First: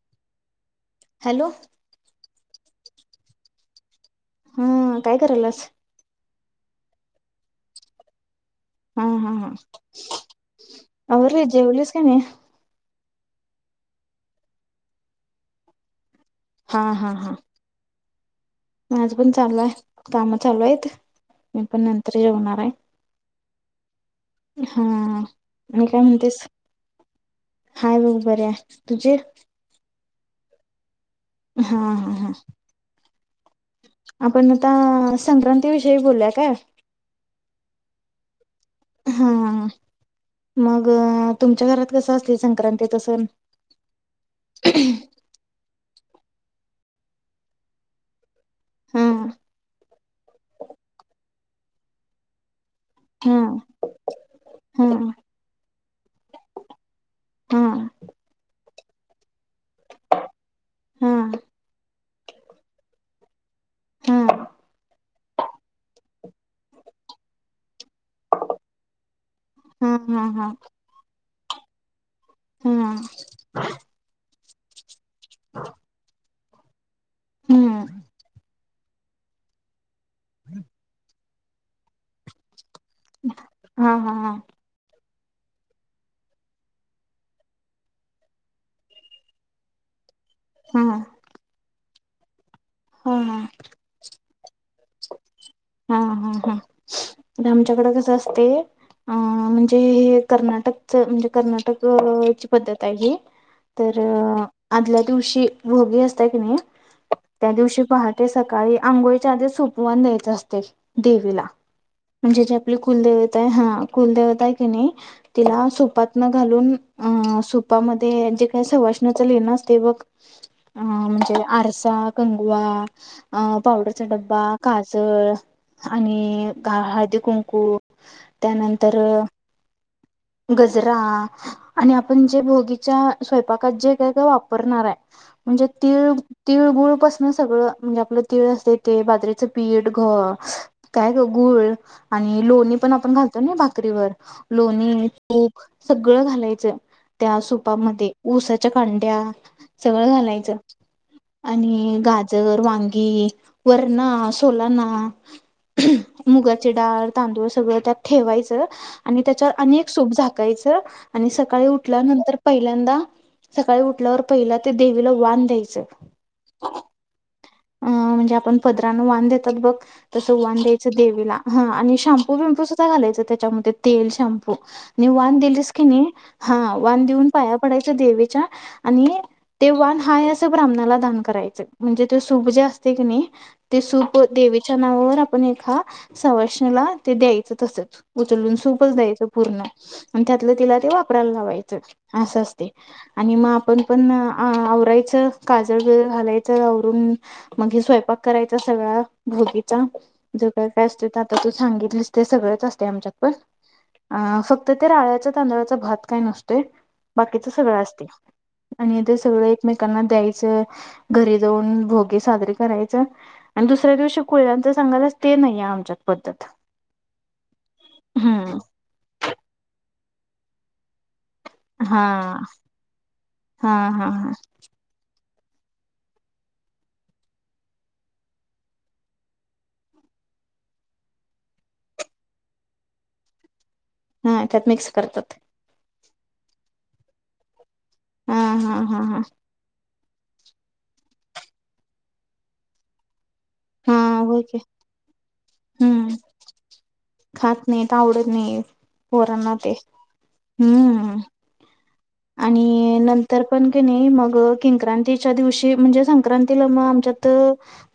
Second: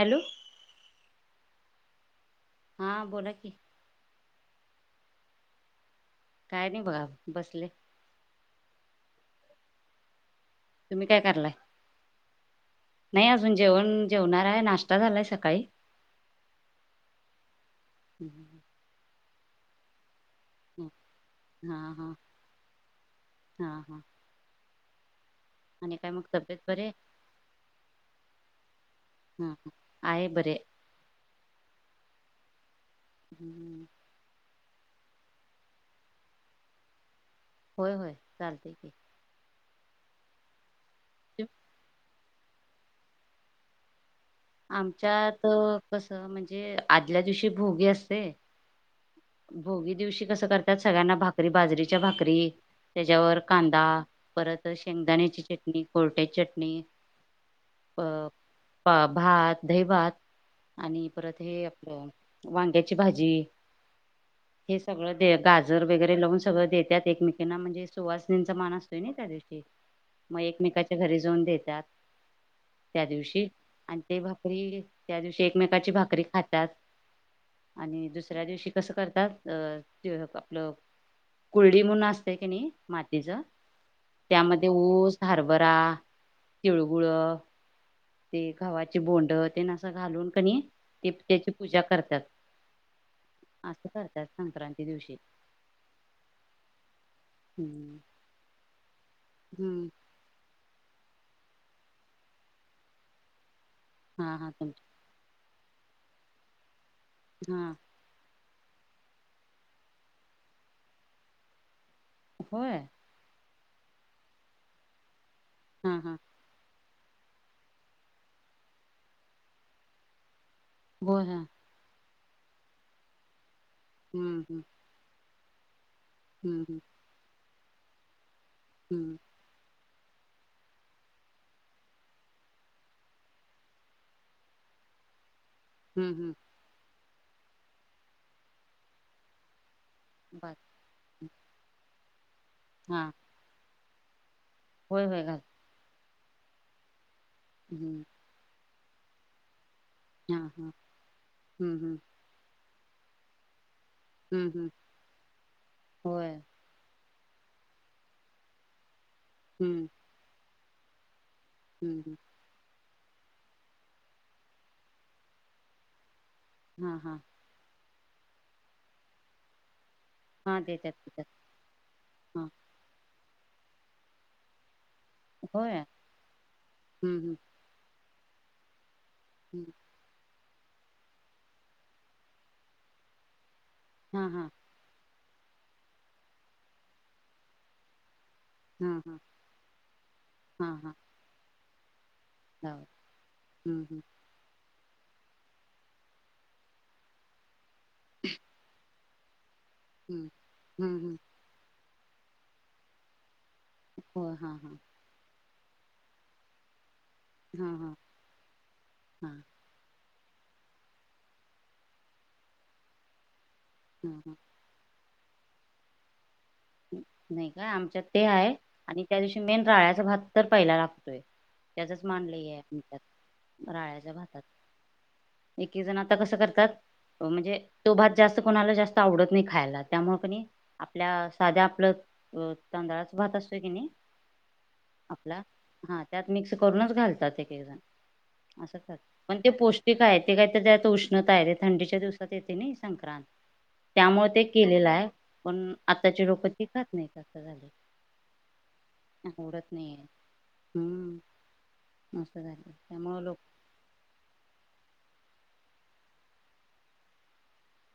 Hello hello हा बोला की हम काय करालस काय नाही बघा बसले हा हा हा होे तुम्ही काय आवरल करलाय जेवलस काणे नाही अजून जेवण जेवणार आहे नाश्ता झालाय सकाळी हा हा हा हम्म. आज पण चालूय काम चालू आहेत मी हा पण हा नंतर जवणार आहे हा हा हा मी आणि काय मग म्हणतेस तब्येत बरे आहे? हाय बघ बर आहे तुझे आहेय बरे हा हा हा हम्म आ संक्रांती विषयी बोलल्या काय होय होय चालतंय की हा मग तुमच्या घरात कस असतय संक्रांतीचा सण आमच्यात कस म्हणजे आदल्या दिवशी भोगी असते हा भोगी दिवशी कसं करतात सगळ्यांना भाकरी बाजरीच्या भाकरी हा त्याच्यावर कांदा परत हा शेंगदाण्याची चटणी भुरट्याची चटणी हा प पा भात दही भात आणि हा हा परत हे आपलं वांग्याची भाजी ह [unintelligible] हे सगळं दे गाजर वगैरे लावून सगळ देतात. एकमेकींना म्हणजे सुवासनींचा मान असतोय ना त्या दिवशी. हा हा हा मग हा एकमेकाचा घरी जाऊन देतात हा त्या दिवशी आणि ते भाकरी त्या दिवशी एकमेकाची भाकरी खात्यात. आणि दुसऱ्या दिवशी कसं करतात ते आपलं कुलडी म्हणून असते कणी मात तिज हा हा हा त्यामध्ये ऊस हरबरा तिळगुळ ते घव्हाचे बोंड तेन असं घालून कनी ते हा त्याची पूजा करत्यात. असं करत्यात संक्रांती दिवशी. हा हा हा आमच्याकडे हम्म कसं असते हा हम्म म्हणजे कर्नाटक च म्हणजे कर्नाटक ची पद्धत आहे ही तर हा हा तुमची आदल्या दिवशी भोगी असतय कणी त्या हा दिवशी पहाटे स काळी आंघोळीच्या आधीच सुपवान द्यायच असते देवीला. म्हणजे जी होय आपली कुलदेवता हा कुलदेवता आहे कणी तिला हा हा सुपातन घालून अ सुपामध्ये जे काय सवासनांचं लेन असते बघ. आ होय हा म्हणजे आरसा, कंगवा आ पावडरचा हम्म डब्बा हम्म काजळ आणि हम्म घाई हळदी कुंकू त्यानंतर हम्म गजरा आणि आपण जे भोगीच्या स्वयंपाकात जे काय काय वापरणाराय. म्हणजे तिळ हम्म हम्म तिळगुळ पासन सगळं म्हणजे आपलं तिळ असते ते बाजरीचं पीठ अ बर काय ग गुळ आणि लोणी पण हा आपण घालतो ना भाकरीवर होय लोणी. होय घाल. तूप सगळं घालायचं त्या हम्म सूपामध्ये ऊसाच्या कांड्या सगळं हा घालायचं हा हम्म हम्म आणि गाजर, वांगी वरणा हम्म हम्म सोलाना होय मुगाची डाळ तांदूळ सगळं त्यात ठेवायचं आणि त्याच्यावर हम्म अनेक सूप झाकायचं. आणि सकाळी हम्म उठल्यानंतर पहिल्यांदा सकाळी उठल्यावर पहिला ते देवीला वान द्यायचं. हा हा. अ म्हणजे आपण पदरान वान देतात बघ. तस हा वान द्यायचं देत्यात की त्यात देवीला हा आणि शॅम्पू हा बिम्पू सुद्धा घालायचं त्याच्यामध्ये तेल शॅम्प. वान दिलीस होय कणी हा वान हम्म देऊन हम्म पाया पडायच देवीच्या. आणि ते हम्म वाण हाय असं ब्राह्मणाला दान करायचं म्हणजे ते सुप जे असते कणी ते सूप हा हा देवीच्या नावावर आपण एखा सवासणीला द्यायचं तसंच. उचलून हा सूपच हा द्यायचं पूर्ण आणि त्यातलं हा तिला ते हा वापरायला लावायचं. अस असते लाव आणि मग आपण हम्म हम्म पण आव रायचं काजळ बिग घालायचं आवरून मग स्वयंपाक करायचा सगळ भुगीत चा हम्म हम्म प्लास्ट हम्म आता तू सांगितलीस ते सगळंच असतं आमच्यात पण. अ होय हा हा फक्त ते राळ्याच्या तांदळाचा भात काय नसतोय. बाकीच हा सगळं हा असतय आणि ते हा सगळं एकमेकांना द्याय चं, घरी जाऊन भोगे साजरे करायच आणि दुसऱ्या दिवशी हा हा कुळ्याच्या संगाला ते नाय आहे आमच्यात पद्धत. नाही काय आमच्यात ते आहे. हम्म आणि त्या दिवशी मेन राळ्याचा भात तर पहीला लागतोय. हा त्याचच मान लयी आहे आमच्यात हा हा राळ्याच्या हा भातात. एकी जण आता कसं करतात? म्हणजे तो भात जास्त कोणाला जास्त आवडत नाही खायला त्यामुळे कणी आपल्या साध्या आपलं तांदळाच भात असतोय की नाही, हा त्यात मिक्स करतात. आपला हा त्यात मिक्स करूनच घालतात हा एककेजन हा अस हा हा पण ते पो स्टिक हाय ते काय ते काय त्यात उष्णता आहे ते थंडीच्या दिवसात येते नाही संक्रांत. हा त्यामुळे होय ते की केलेलं आहे पण आत-. हम्म त्याची रोप तिकच नाहीस झालं, खात नाहीत आवडत नाही पोरांना उडत ते नाहीय. हम्म झालं आणि त्यामुळे लोक नंतर पण क नाही मग किंक्रांती च्या दिवशी म्हणज संक्रांती आमच्यात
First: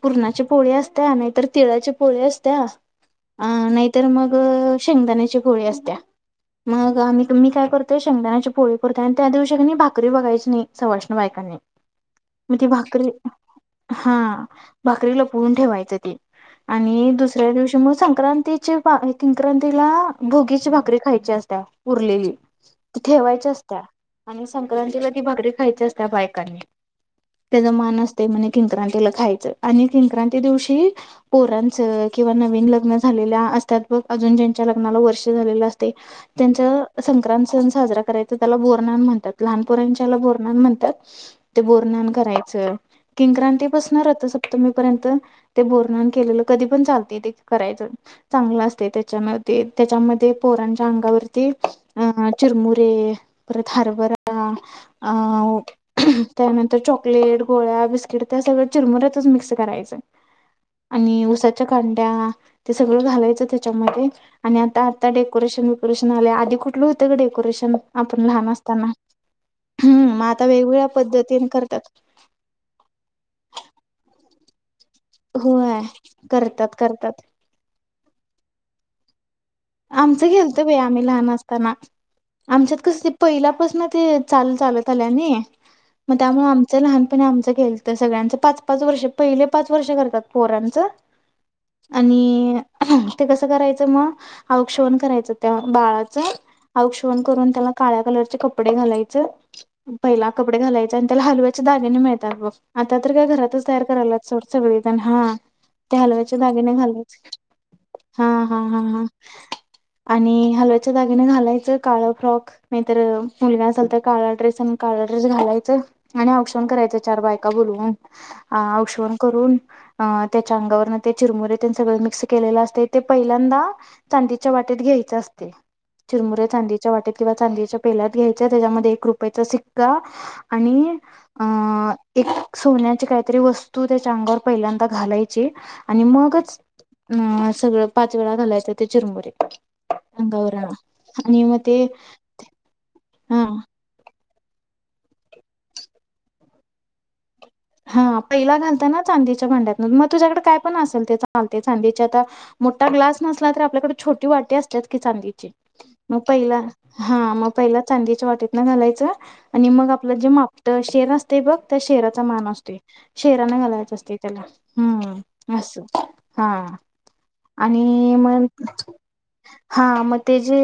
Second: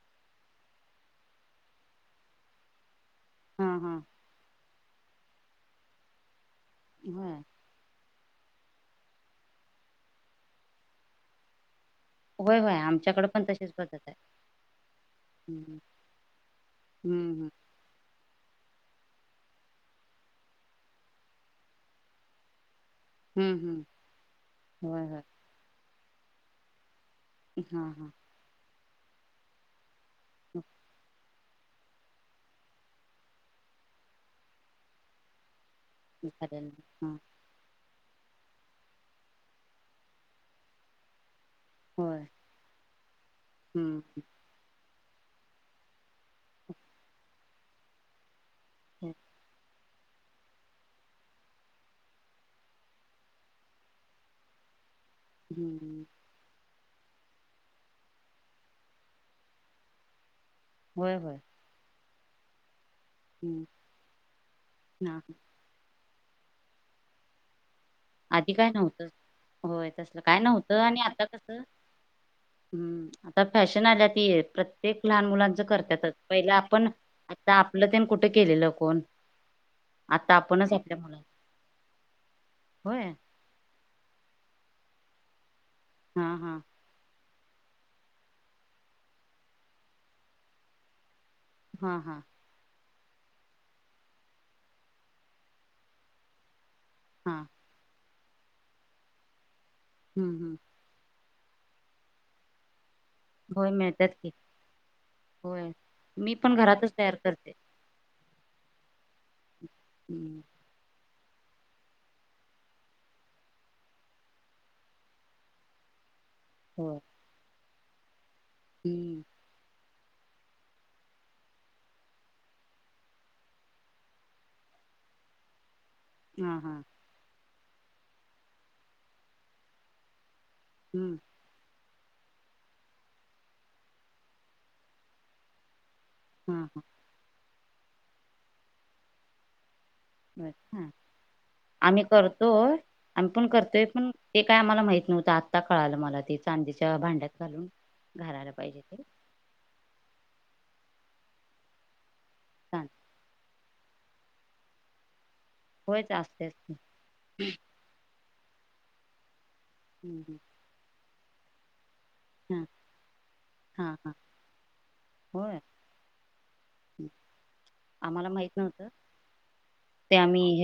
पूर्णा पोळी असत. नाही तर तिळा पोळी. असत्या. अ हा हा नाहीतर मग शेंगदाण्याचे पोळी असत्या. मग आम्ही होय तुम्ही काय करतो! शेंगदाण्याची पोळी करतय. आणि त्या दिवशी भाकरी बघायच नाही सवाष्ण बाईकांनी. होय होय आमच्याकडे पण तशीच पद्धत हा आहे भाकरी लपवून हम्म ठेवायचं ते आणि हम्म दुसऱ्या दिवशी म संक्रांती. कक्रांतीला भोगीची भाकरी खायची असत्या उरलेली. त ठेवायच हम्म हम्म असत्या आणि होय संक्रांतीला ती होय भाकरी खायची असत्या बायकांनी. त्याचा हा मान हा असते म्हण किंक्रांतीला खायचं. आणि किंक्रांती दिवशी पोरांचं किंवा नवीन लग्न झालेल्या असत्याात बघ अजून ज्यांच्या लग्नाला वर्ष झालेलं अस. नक्की चालेल त्यांचा ना. हा संक्रांत सण साजरा. करायचा त्याला बोरनान म्हणतात लहानपरच्याला बोरनान म्हणतात. ते बोरनान होय हो करायचं. किंक्रांती बसणार रथसप्तमी पर्यंत ते बोरनान केलेलं कधी पण चालत करायचं. चांगलं असते. त्याच्यामध्ये त्याच्यामध्ये पोरांच्या अंगावरती अ चिरमुरे, परत हरभर, हम्म. तर चॉकलेट, गोळ्या, बिस्किट, त्या सगळं चिरमुऱ्यातच मिक्स करायचं. होय आणि होय उसाच्या कांड्या, ते सगळं घालायचं हम्म त्याच्यामध्ये आणि आता आता हा हा. डेकोरेशन वरेश, आधी कुठलं होतं ग डेकोरेशन? आपण लहान आधी काय असताना नव्हतं होय हम् तसलं मग काय आता नव्हतं वेगवेगळ्या आणि आता पद्धतीने कसं करतात. हम्म आता फॅशन आल्या त येत. प्रत्येक लहान मुलांचं होय करतातच पहिलं करतात आपण करतात आता आपलं ते कुठं केलेलं कोण? आमचं आता घेलत भ आपणच आपल्या आम्ही मुलां लहान असताना आमच्यात कस ते होय पहिलापासन ते. चालत आल्याने हा त्यामुळे हा आमचं लहानपण आमचं. तर सगळ्यांच पाच पाच वर्ष पहिले पाच वर्ष करतात. पोरांचं? हा हा आणि ते कसं करायचं मग? औक्षवण करायचं त्या बाळाचं अवक्षोभण हा करून त्याला काळ्या कलर कपडे घालायच पहिला हम्म हम्म कपडे घालायच आणि त्याला हलव्याच्या दारने मिळतात. आता तर काय घरातच होय तयार मिळतात करायला की स सगळे हा. होय त्या मी हलव्याच्या पण दागेने घरातच तयार घालच. करते हा. हा. हा. हा. हम्म आणि हलव्याच दगिने घालायचं काळ फ्रॉक नाहीतर, मुलगाना असाल तर काळा ड्रेस आणि काळा ड्रेस घालायचं. आणि औक्षण करायच. होय चार बायका बोलून अ आऔष्वण हम्म करून. अ त्याच्या अंगावरन ते चिरमुर त्यां सगळं मिक्स केलेलं असते ते पहिल्यांदा, चांदीच्या वाटेत घ्यायच असते. चिरमुरे हा हा चांदीच्या वाटेत किंवा चांदी.. पेल्यात घ्यायच्या त्याच्यामध्ये एक रुपयाचा सिक्का आणि हम्म अ. एक सोन्याची काहीतरी वस्तू त्याच्या अंगावर पहिल्यांदा घालायची. आणि हा मगच हा अ सगळं पाच वेळा घालायचं ते चिरमुरी. आम्ही करतो आम्ही हा पण करतोय पण ते काय आम्हाला माहीत नव्हतं आत्ता कळालं मला ते चांदीच्या भांड्याच. हा पहिला घालता ना चांदीच्या भांड्यात मग तुझ्याकडे काय पण असेल ते चालते चांदीचे आता.. चां मोठा ग्लास नसला तर आपल्याकडे छोटी वाटी असतात की चांदीची. होयच मग असतेच पहिला हा मग पहिला चांदीच्या वाटीत ना घालायचं. आणि मग आपलं जे की मापट शेर असतंय बघ त्या शेराचा- मान हा शेराने हा घालायच हा असतंय त्याला होय हम्म अस हा. हम्म. आणि आम्हाला मग माहित नव्हतं हा मग ते जे.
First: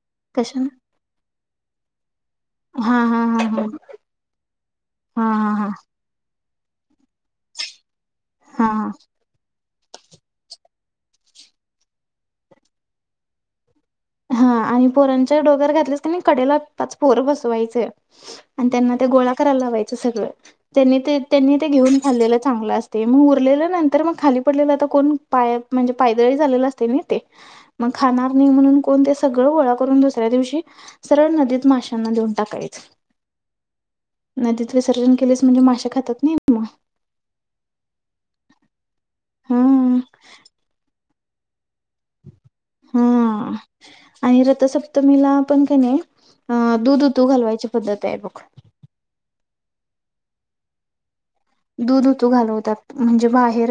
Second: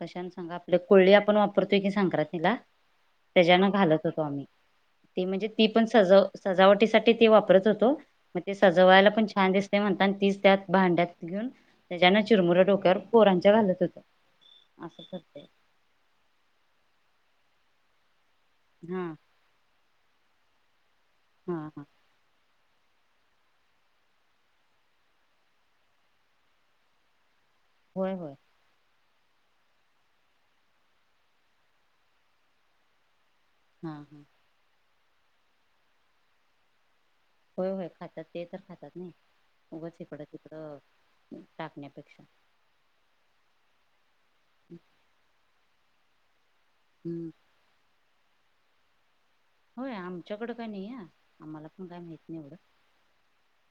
कशान सांगा कशा आपले कोळी आपण वापरतोय की संक्रांतीला ला हा हा हा हा त्याच्यान घालत होतो आम्ही ती हा म्हणजे हा ती हा हा पण सज सजावटीसाठी ते वापरत होतो मग ते हा सजवायला पण छान दिसतंय ते म्हणता आणि तीच त्यात भांड्यात घेऊन त्याच्यां चिरमुऱ्या डोक्यावर पोरांच्या घालत होते हा आणि पोरांच्या डोक्यावर घातलीस कनी कडेलाच पोर बसवायच आणि त्यांना हा ते गोळा करायला लावायचं सगळं त्यांनी ते हा त्यांनी ते हा घेऊन खाल्लेलं चांगलं अस ते मग उरलेलं नंतर मग खाली पडलेलं आता कोण पाय म्हणजे पायदळी झालेला असते ना ते मग होय खाणार होय नाही म्हणून पण ते सगळं गोळा करून दुसऱ्या दिवशी सरळ नदीत माशांना देऊन टाकायच हम्म हम्म विसर्जन केलेस म्हणजे माश्या खातात नाही होय होय खातात ते तर खातात नाही उगं हा इकडं तिकड टाकण्यापेक्षा हा आणि रथसप्तमीला पण कणी अ दूध उतू हम्म घालवायची पद्धत आहे बग होय आमच्याकडे का नाही आहे आम्हाला पण काय दूध माहित उतू नाही एवढं घालवतात म्हणजे बाहेर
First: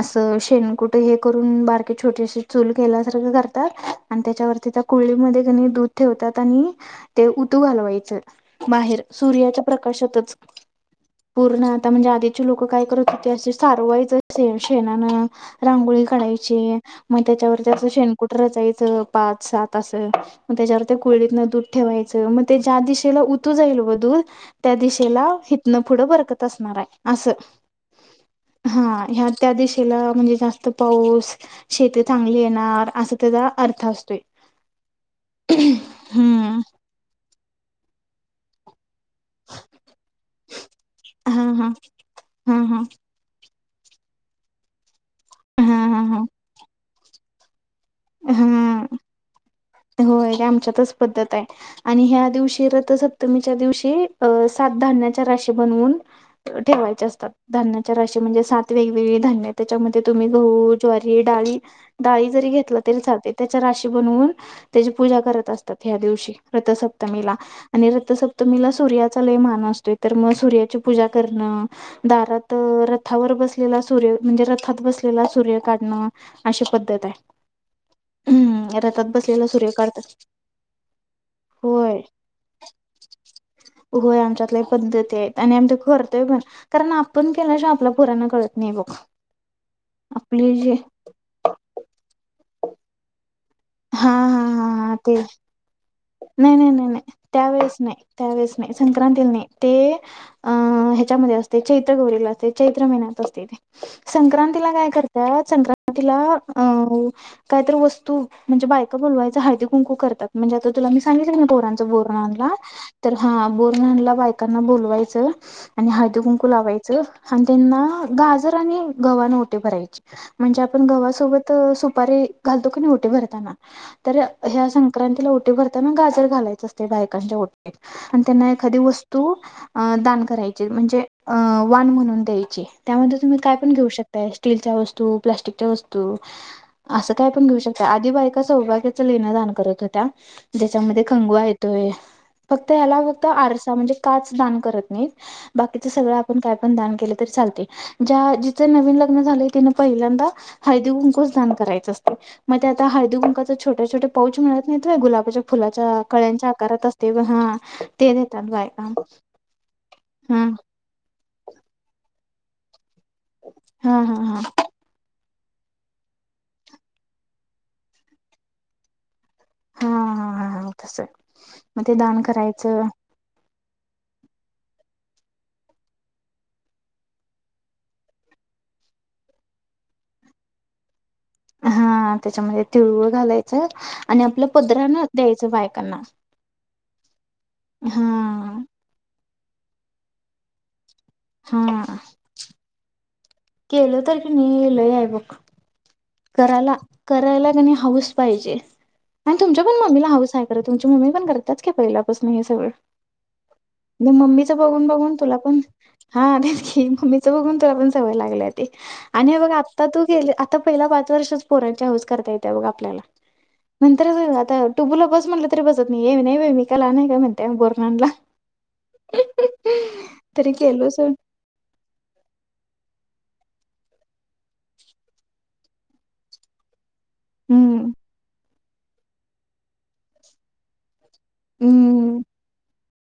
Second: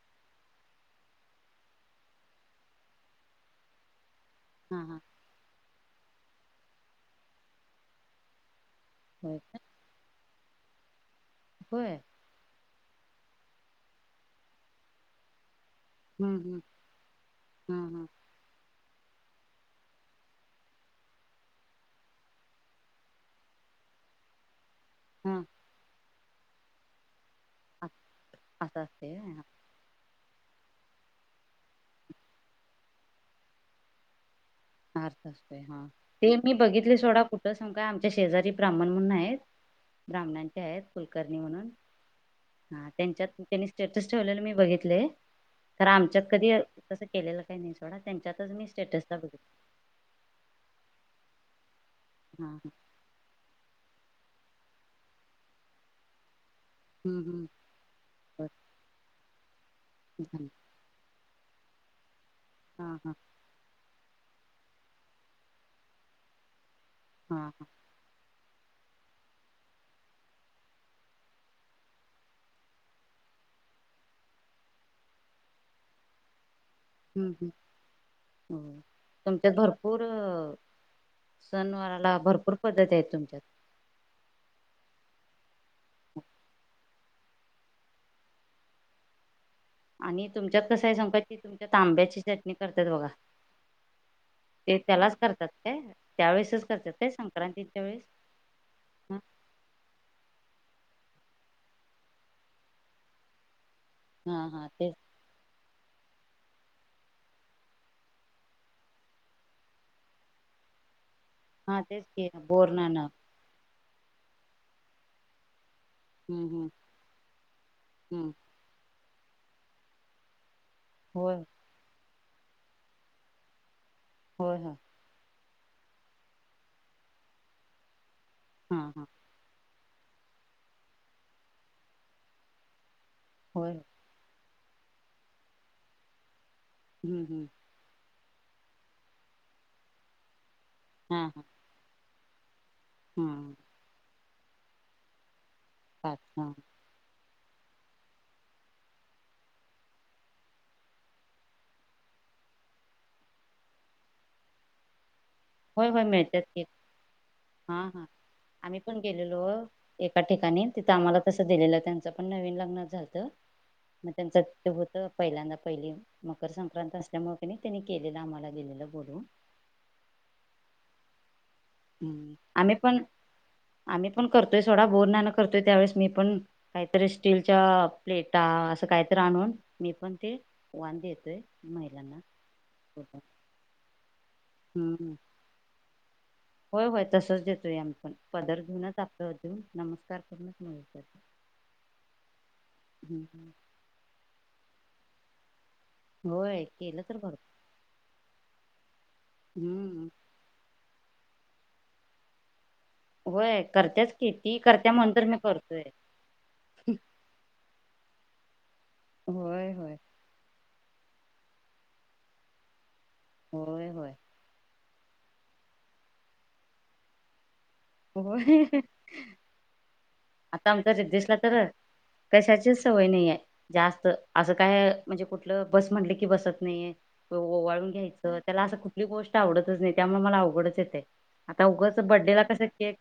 असं शेणकुठे हे करून बारके छोटीशी चूल केल्यासारखं करतात आणि त्याच्यावरती त्या हा हा कुळडीमध्ये कणी दूध ठेवतात आणि ते ऊतू घालवायचं बाहेर होय का सूर्याच्या प्रकाशातच पूर्ण आता होय म्हणजे आधीचे लोक काय करत होते असे सारवायचं अस शेणानं रांगोळी हम्म काढायची मग त्याच्यावरती असं हम्म हा शेनकुट रचायचं पाच सात अस मग त्याच्यावर कोळीडीतन दूध ठेवायच मग ते ज्या दिशेला उतू जाईल त्या दिशेला हा हा हितन पुढं बरकत असणार आहे असं अ- असं हा असते ह व्हय? हा, त्या दिशेला म्हणजे जास्त पाऊस शेती चांगली येणार असा त्याचा अर्थ असतोय हा ते मी हम्म बघितले सोडा कुठ सांगू काय आमच्या शेजारी ब्राह्मण ब्राह्मणांचे आहेत कुलकर्णी हा म्हणून हा हा त्यांच्यात त्यांनी स्टेटस ठेवलेलं मी बघितलंय हा तर हा आमच्यात कधी कसं केलेलं काही नाही हा त्यांच्यातच मी हा स्टेटसला बघितला होय आमच्यातच पद्धत आहे आणि ह्या हा दिवशी हा रथसप्तमीच्या दिवशी अ सात धान्याच्या राशी बनवून ठेवायचे हम्म असतात हम्म धान्याच्या राशी म्हणजे बरं सात वेगवेगळी धान्य त्याच्यामध्ये तुम्ही झालं. गहू ज्वारी डाळी डाळी जरी घेतलं हा तरी हा चालतंय त्याच्या राशी बनवून त्याची पूजा करत असतात ह्या दिवशी रथसप्तमीला हा हा आणि रथसप मीला सूर्याचा लय मान असतोय तर मग सूर्याची पूजा करणं दारात रथावर रथात बसलेला सूर्य म्हणजे रथात बसलेला सूर्य काढणं अशी पद्धत आहे हम हो रथात बसलेला सूर्य काढत सनवाराला भरपूर पद्धती आहे तुमची होय आमच्यात लय पद्धती आहेत आणि आम्ही ते करतोय पण पण आपण केल्याशिवाय आपल्या पोरांना कळत नाही बघ आणि आपली तुमच्यात जी कसं आहे सांग ती तुमच्या तांब्याची चटणी करतात बघा हा हा हा हा ते त्यालाच करतात काय नाही त्यावेेळेसच नाही नाही करतात काय नाही त्यावेळेस संक्रांतीच्या नाही वेळेस त्यावेळेस नाही ह संक्रांतीला नाही ते अ याच्यामध्ये असते चैत्रगौरी ला असते चैत्र महिन्यात असते हा हा संक्रांतीला काय तेच करतात संक्रांत तिला अ काहीतरी वस्तू म्हणजे बायका बोलवायच हळदी कुंकू करतात म्हणजे तर तुला मी सांगितलेलं ना हा पोरांचं तेच की बोरन्हानला बोर नाणं तर हा बोर न्हानला बायकांना बोलवायचं आणि हळदी कुंकू हम्म हम्म लावायच आणि त्यांना हम्म गाजर आणि गव्हान ओटी भरायची म्हणजे आप आपण होय गव्हासोबत सुपारी घालतो की नाही ओटी भरताना तर होय ह्या होय संक्रांतिला ओट ओटी भरताना गाजर घालायच असते बायकांच्या ओटीत आणि त्यांना हा एखादी हा वस्तू अ दान करायची म्हणजे अ वान म्हणून द्यायची त्यामध्ये तुम्ही काय होय पण होय. घेऊ शकता स्टीलच्या वस्तू प्लाटिकच्या वस्तू अस हम्म काय हम्म पण घेऊ शक आधी बाय का सौभाग्याच लेण दान करत होत्या ज्याच्यामध्ये हा हा कंगवा येतोय फक्त ह्याला फक्त हा आरसा म्हणजे काच दान करत नाहीत बाकीचं सगळं पाच आपण हा काय पण दान केलं तरी चालतय ज्या जिच नवीन लग्न झाले तिनी पहिल्यांदा हळदी कुंकूच दान करायचं असत. म ते आता हळदी कुंकाच छोटे छोटे पाऊच मिळत नाहीत होय गुलाबाच्या होय फुलाच्या होय मिळतात कळ्यांच्या की आकारात असते ब हा ते देतात बायका ह. आणि तिथं आम्हाला कसं दिलेलं त्यांच पण नवीन लग्न झालत हा मग हा त्यांच हा ते होत पहिल्यांदा पहिली मकर संक्रांत असल्यामुळे क नाही त्यांनी केलेलं आम्हाला दिलेलं बोलूवून. हा हा हा तस मग ते दान हम्म. आम्ही करायचं पण आम्ही पण करतोय सोडा बोरन्हान करतोय त्यावेळेस मी पण काहीतरी स्टीलच्या प्लेटा अस काहीतर आणून मी पण ते वाण देतोय महिला हा त्याच्यामध्ये तिळगुळ घालायचं आणि आपल्या पदरानं हम्म द्यायचं बायकांना. होय, होय तसच देतोय आम्ही पण पदर हा घेऊनच [unintelligible] हा. हम्म केलं तर की नई लई आहे बघ. होय करायला केलं तर भरपूर करायला क नाही हऊस पाहिजे. आणि तुमच्या पण मम्मीला हम्म हाऊस आहे खर तुमची मम्मी पण करताच की पहिल्यापासन हे सगळं. होय. म करतेच की मम्मीच ती बघून करत्या बघून म्हणून तर तुला मी पण करतोय हा तेच की मम्मीच बघून तुला पण सवय लाग ले ती आणि हे बघ होय आता होय तू गेल आता पहिला पाच वर्षच पोरांची हौस करता येते बघ आपल्याला. होय नंतर होय जर आता टुबूला बस म्हटलं तरी बसत नाही ए नाही बाइ मी काय लहान आहे. का म्हणते बर होय. तरी आता गेलो आमचं सोड दिसला तर कशाचीच सवय नाही. नाहीये जास्त असं काय म्हणजे कुठलं बस म्हटलं की बसत नाहीये. ओवाळून हम्म घ्यायचं त्याला असं कुठली गोष्ट आवडतच नाही त्यामुळे मला अवघडच आहे ते. आता उगच हम्म. बड्डे ला कसं केक